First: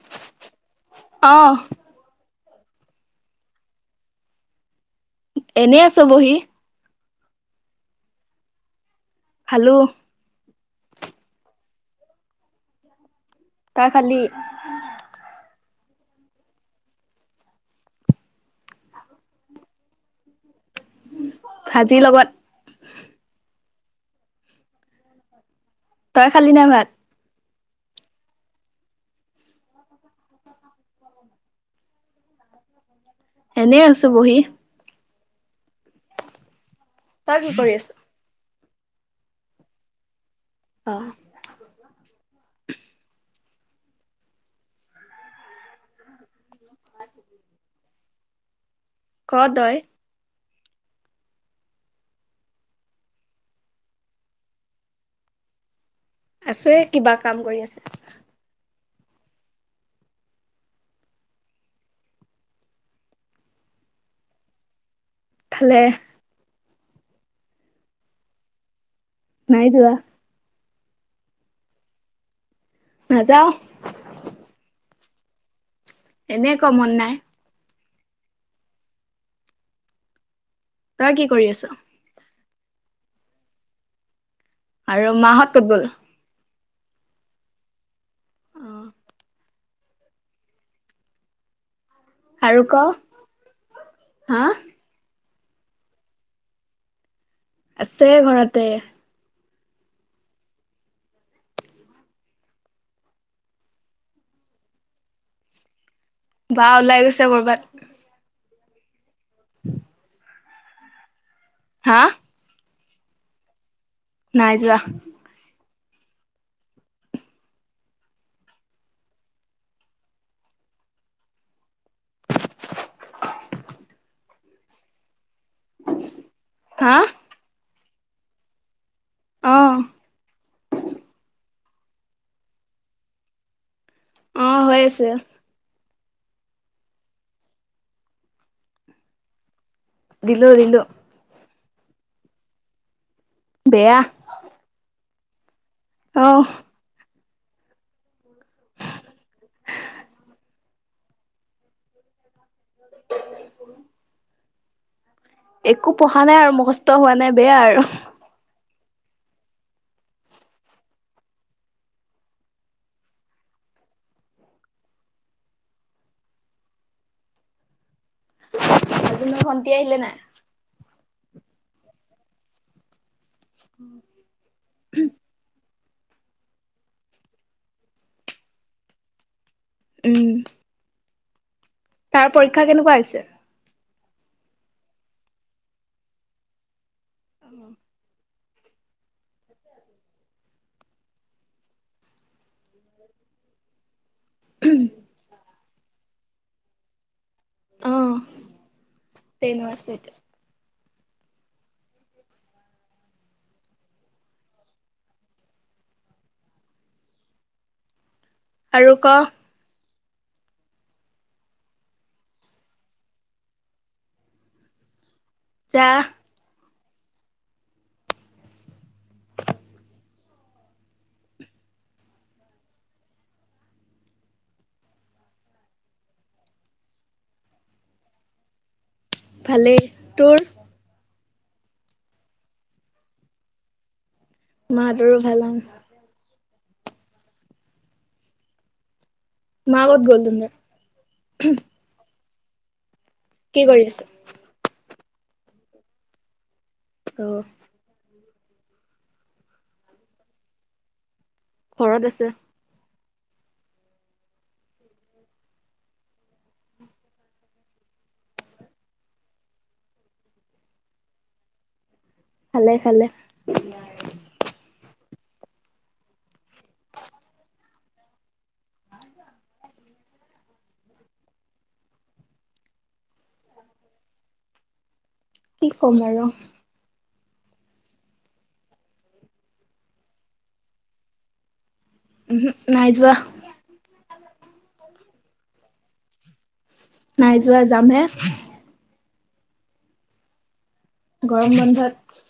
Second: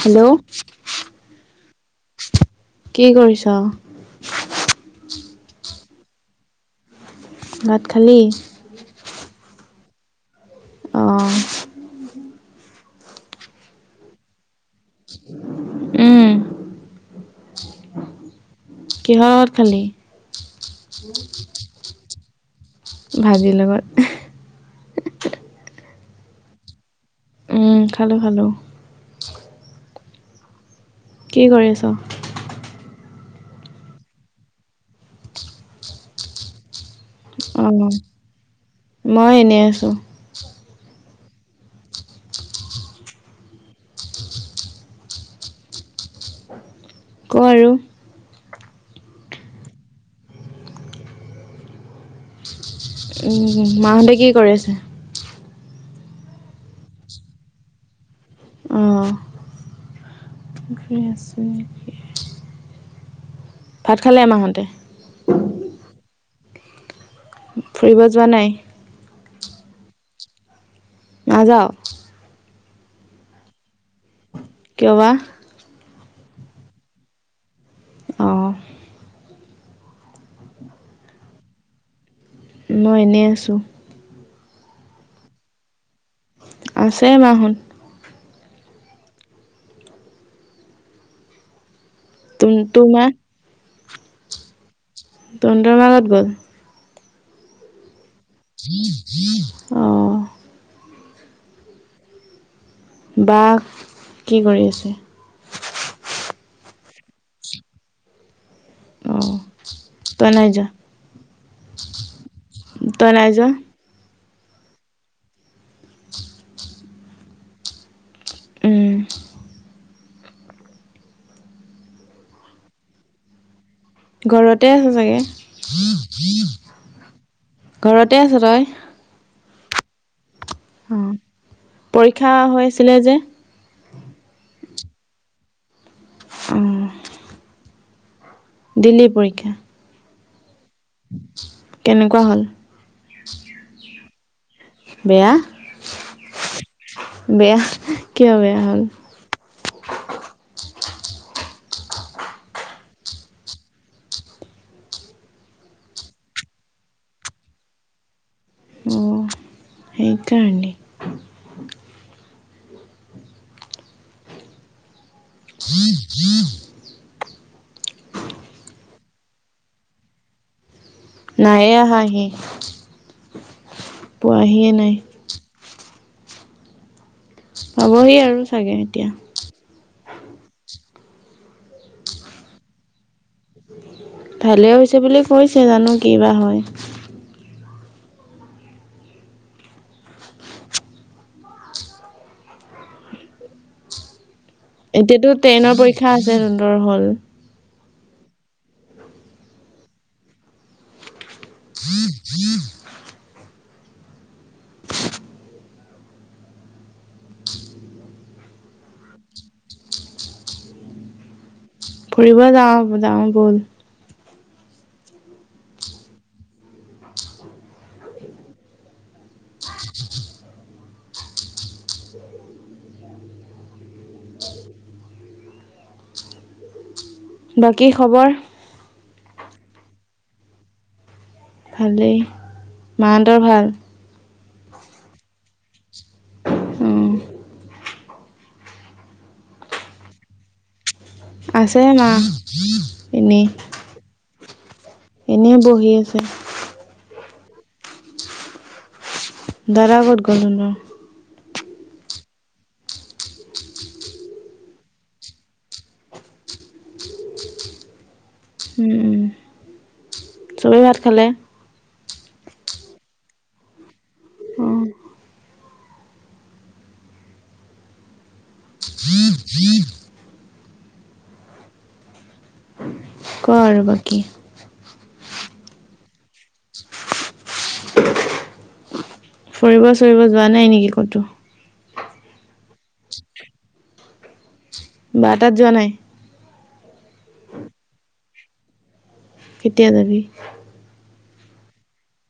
Hello অহ কি কৰিছ এনে আছোঁ বহি ভাত খালী খালোঁ অ তই খালি উম কিহৰ লগত খালি ভাজিৰ লগত ভাজিৰ লগত তই খালি নাই ভাত উম খালো খালো কি কৰিছ এনেই আছো বহি তই কি কৰি আছ অ মই এনে আছো অ ক আৰু ক ত ই মাহঁতে কি কৰি আছে আছে কিবা কাম কৰি আছে আছোঁ ভাত খালে আমাহঁতে খালে ফুৰিব যোৱা নাই নাই যোৱা না যাৱ নাযাওঁ কিয় বাঁ এনেই ক মন নাই অহ তই কি কৰি আছ? মই এনেই আছোঁ। আৰু মাহত ক'তগ'ল? আছে মা হঁত। অহ তুম আৰু ক তো মা? হা তণ্ডৰ মা ক'ত গ'ল? আছে ঘৰতে অহ বা কি কৰি আছে? বা ওলাই গৈছে কৰ'বাত। অহ, তই নাই যোৱা? হা তই নাই যোৱা? নাই যোৱা। উম গৰতে আছে চাগে। হা ঘৰতে আছ তই? অহ হ, পৰীক্ষা হৈ আছিলে যে অহ, হৈ আছে। উম দিলি পৰীক্ষা? দিলোঁ - দিলোঁ। কেনেকুৱা হ'ল? বেয়া। বেয়া অহ বেয়া কিয় বেয়া হ'ল? [unintelligible] একো পঢ়া নাই আৰু মুখস্থ হোৱা নাই বেয়া আৰু। সেই কাৰনে আজি তোমাৰ ভণ্টি আহিলে নাই? নায়ে আহা সি পোৱাহিয়ে নাই। পাবহি আৰু চাগে এতিয়া। উম তাৰ পৰীক্ষা কেনেকুৱা হৈছে? ভালে হৈছে বুলি কৈছে জানো কি বা হয়। অহ এতিয়াতো টেনৰ পৰীক্ষা আছে জোনটৰ হ'ল। অহ, তেনৰ আছে এতিয়া। আৰু ক? ফুৰিব যাওঁ-যাওঁ বল? যা। বাকী খবৰ? ভালে তোৰ? ভালেই মাহন্তৰ ভাল? মা হতৰো ভাল উম মাকত গ'ল তুদৰ [unintelligible] আছে মা। এনেই কি কৰি আছে? এনেই বহি আছে। অহ, দাদাকত গল তুণ্ডৰ [unintelligible] ঘৰত আছে। উম-উম। ত ভাত খালে? খালে-খালে। অ ক আৰু বাকী কি ক'ম আৰু। ফুৰিব চুৰিব যোৱা নাই নেকি ক'তো? উহো নাইজোৱা? [unintelligible] বাটাত যোৱা নাই? [unintelligible] নাই যোৱা যাম হে। কেতিয়া যাবি। গৰম বন্ধত।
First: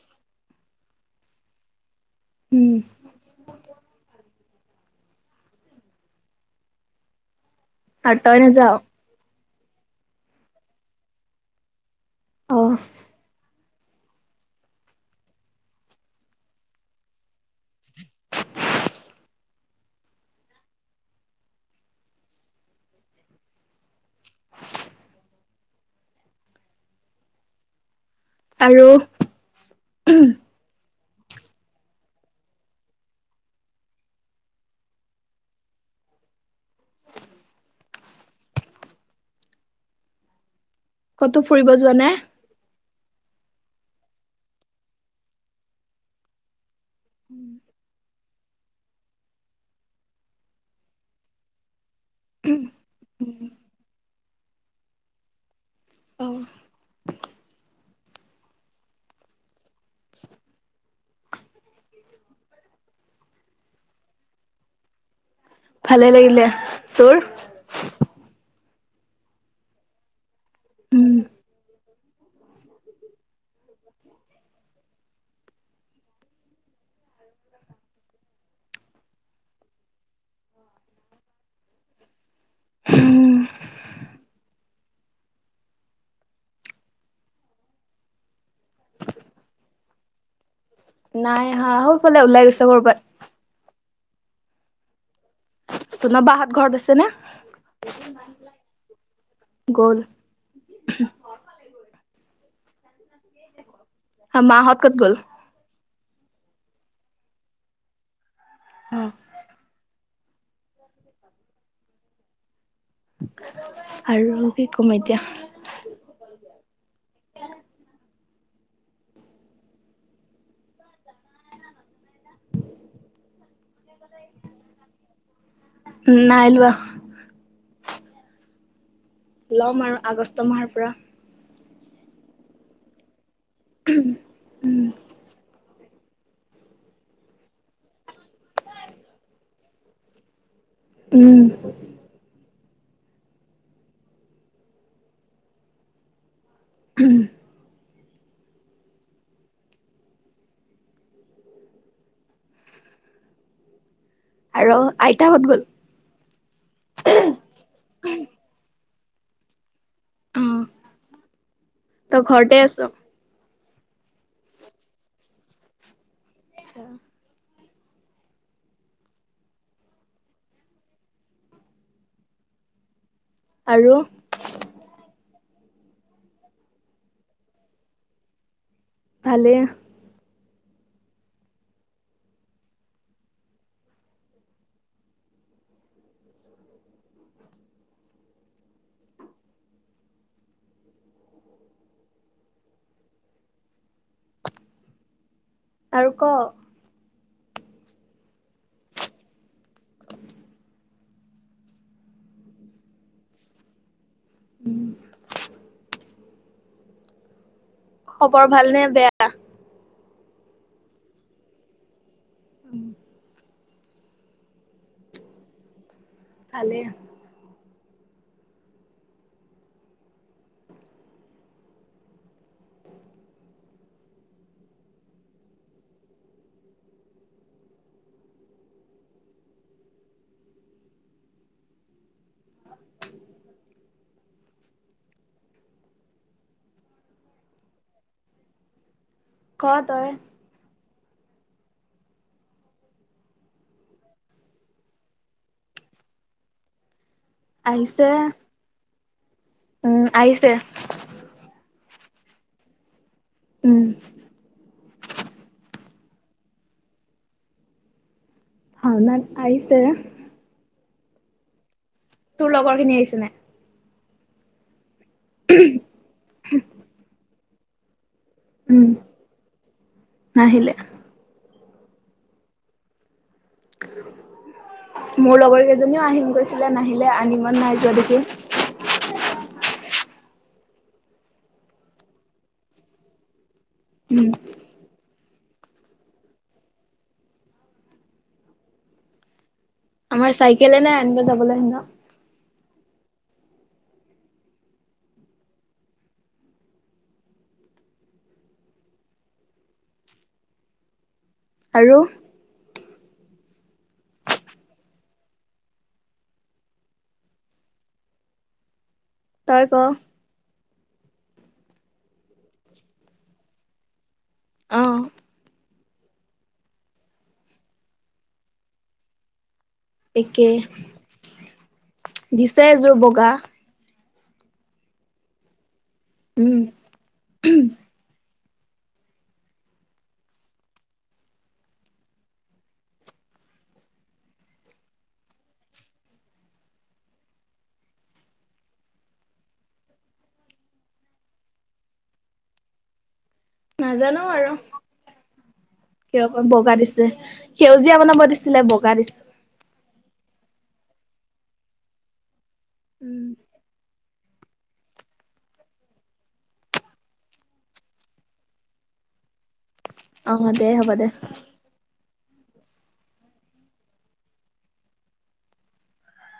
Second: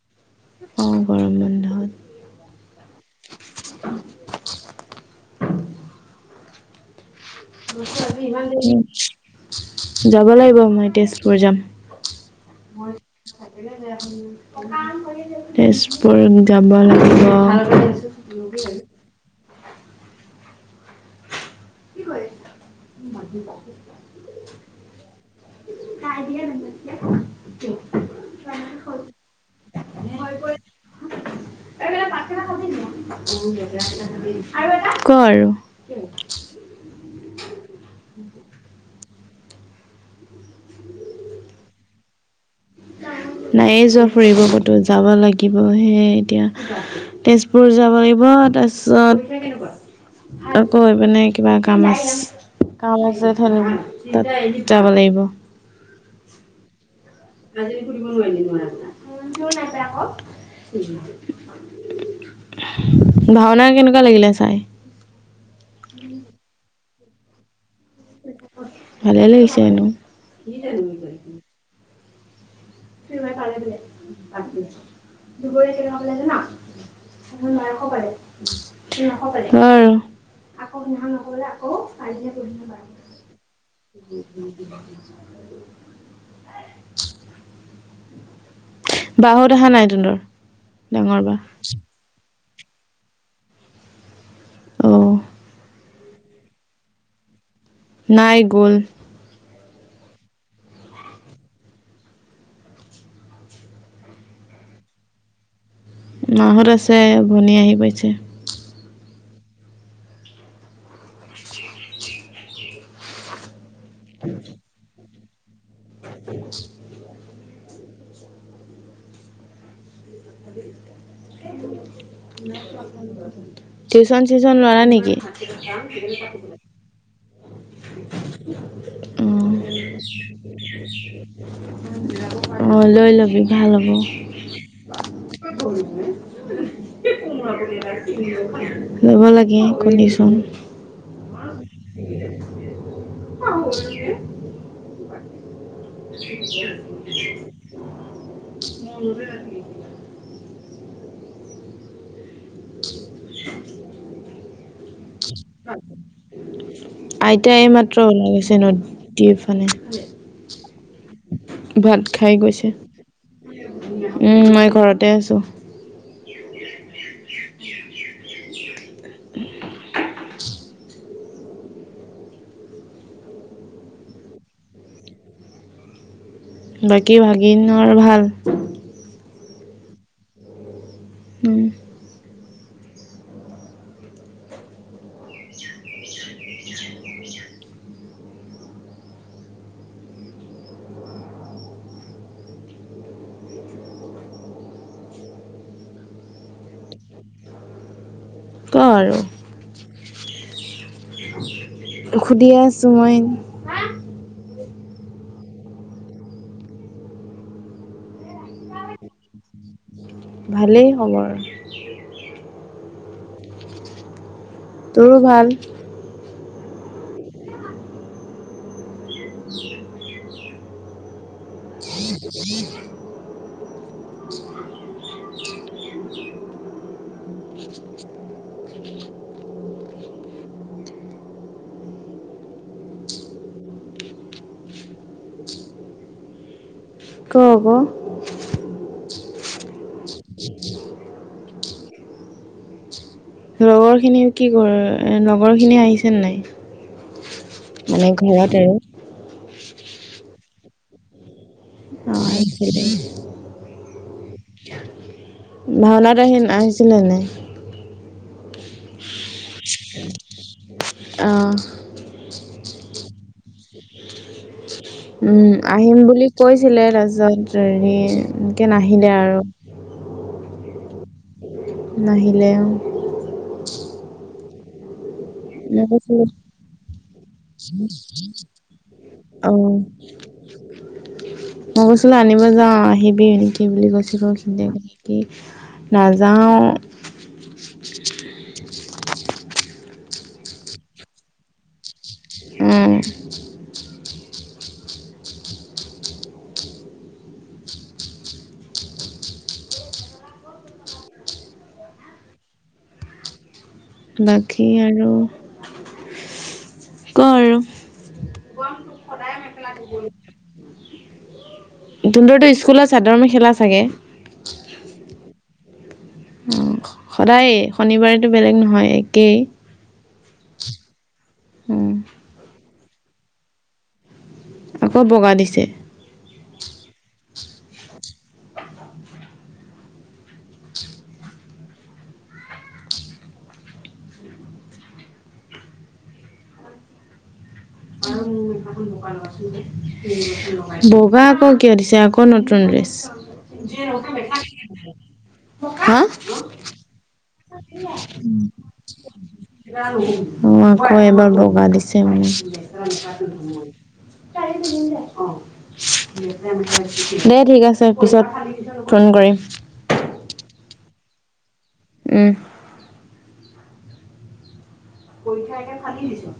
অ', গৰম বন্ধত। উম', আৰু তই নাযাও যাব লাগিব মই তেজপুৰ যাম। অ মই তেজপুৰ যাব লাগিব। [inaudible] কি কৰিছ ম [unintelligible] ক দিয়া নম [unintelligible] আৰু [inaudible] [unintelligible] কৰ [unintelligible] ক'তো ফুৰিব যোৱানাই? নাই [unintelligible] নায়ে যোৱা ফুৰিব ক'তো যাব লাগিব সে এতিয়া তেজপুৰ যাব লাগিব। [unintelligible] তাৰপিছত আকৌ মানে কিবা কাম আছে। কাম আছে ধ ল তাত যাব লাগিব [unintelligible] অ আজি [unintelligible] ফুৰিব নোৱাৰিলি নোৱাৰ নায় আকৌ [unintelligible] ভাওনা কেনেকুৱা লাগিলে চাই? ভাল লাগিলে। তোৰ? ভালে লাগিছে উম শবাৰ [unintelligible] কালে বলে দুপৰীয়া কে খাব লাগে জান [unintelligible] [unintelligible] অ আকৌ সহা নকলে আকৌ কাইটিয়া কঢ ন প উম। [unintelligible] উম উ [unintelligible] বা হত অহা নাই তহতৰ? নাই অহা সৌফালে ওলাই গৈছে কৰ'বাত অঁ তোমাৰ বা হত ঘৰত আছে নে? নাইগ'ল। গল মাহত কত গ'ল? মাহত আছে ভনিয়ে আহি পাইছে। অ আৰু কি কম এতিয়া [inaudible] [unintelligible] টিউচন চিউচন লোৱা নেকি? নাই লোৱা [unintelligible] ল'ম আৰু আগষ্ট মাহৰ পৰা। উম লৈ লবি ভাল হ'ব। লব লাগে কৈ দিচুং উম। [unintelligible] [unintelligible] আৰু আইতা ক'ত গ'ল? [inaudible] আইতাই এই মাত্ৰ ওলাই গৈছে ন? দি ফালে অ ভাত তই খাই ঘৰতে গৈছে। আছ? উম মই ঘৰতে আছো। আচ্ছা [inaudible] আৰু বাকী ভাগিনৰৰ ভাল? ভালে। উম। আৰু ক ক আৰু খুডিয়াছো মই উম খবৰ ভাল নে বেয়া? ভালেই হ'ব আৰু। উম তোৰো ভাল? ভালে। [unintelligible] ক ক ক তই লগৰ খিনি কি কৰ লগৰ খিনি আহিছে নাই। আহিছে মানে ঘৰত আৰু উম আহিছে। [unintelligible] উম। ভাওনাত আহে আহিছিলে নে। ভাওনাত আহিছে। আহ। তোৰ লগত খিনি আহিছে নাই? উম আহিম বুলি কৈছিলে তাৰপিছত হেৰি। এনেকৈ উম নাহিলে আৰু নাহিলে। নাহিলে [unintelligible] মোৰ লগৰ মই কেইজনীও কৈছিলোঁ আহিম গৈছিলে নাহিলে আনিমন নাই যোৱা দেখি। অঁ মই কৈছিলো আনিব যাওঁ আহিবি সেই বুলি কৈছে ক উম, ধুনীয়া লাগে। কি নযাওঁ আমাৰ চাইকেলে নাই আনিবা যাবলৈ হেতক উম আৰু বাকী আৰু ক আৰু তই ক? তোতৰটো স্কুলত চাদৰ মেখেলা চাগে আহঁ। অ সদায়ে শনিবাৰেতো বেলেগ নহয় একেই একে উম দিছে এযোৰ বগা আকৌ বগা দিছে। উম বগা আকৌ কিয় দিছে আকৌ নতুন [unintelligible] হা সি আকৌ বগা দিছে সেউজীয়া বনাব দিছিলে বগা দিছে। জানো অ আকৌ এবাৰ বগা দিছে মানে উম, দেই ঠিক আছে পিছত ফোন কৰিম। অ' দে [inaudible] উম পৰীক্ষা একে ফালি দিছো।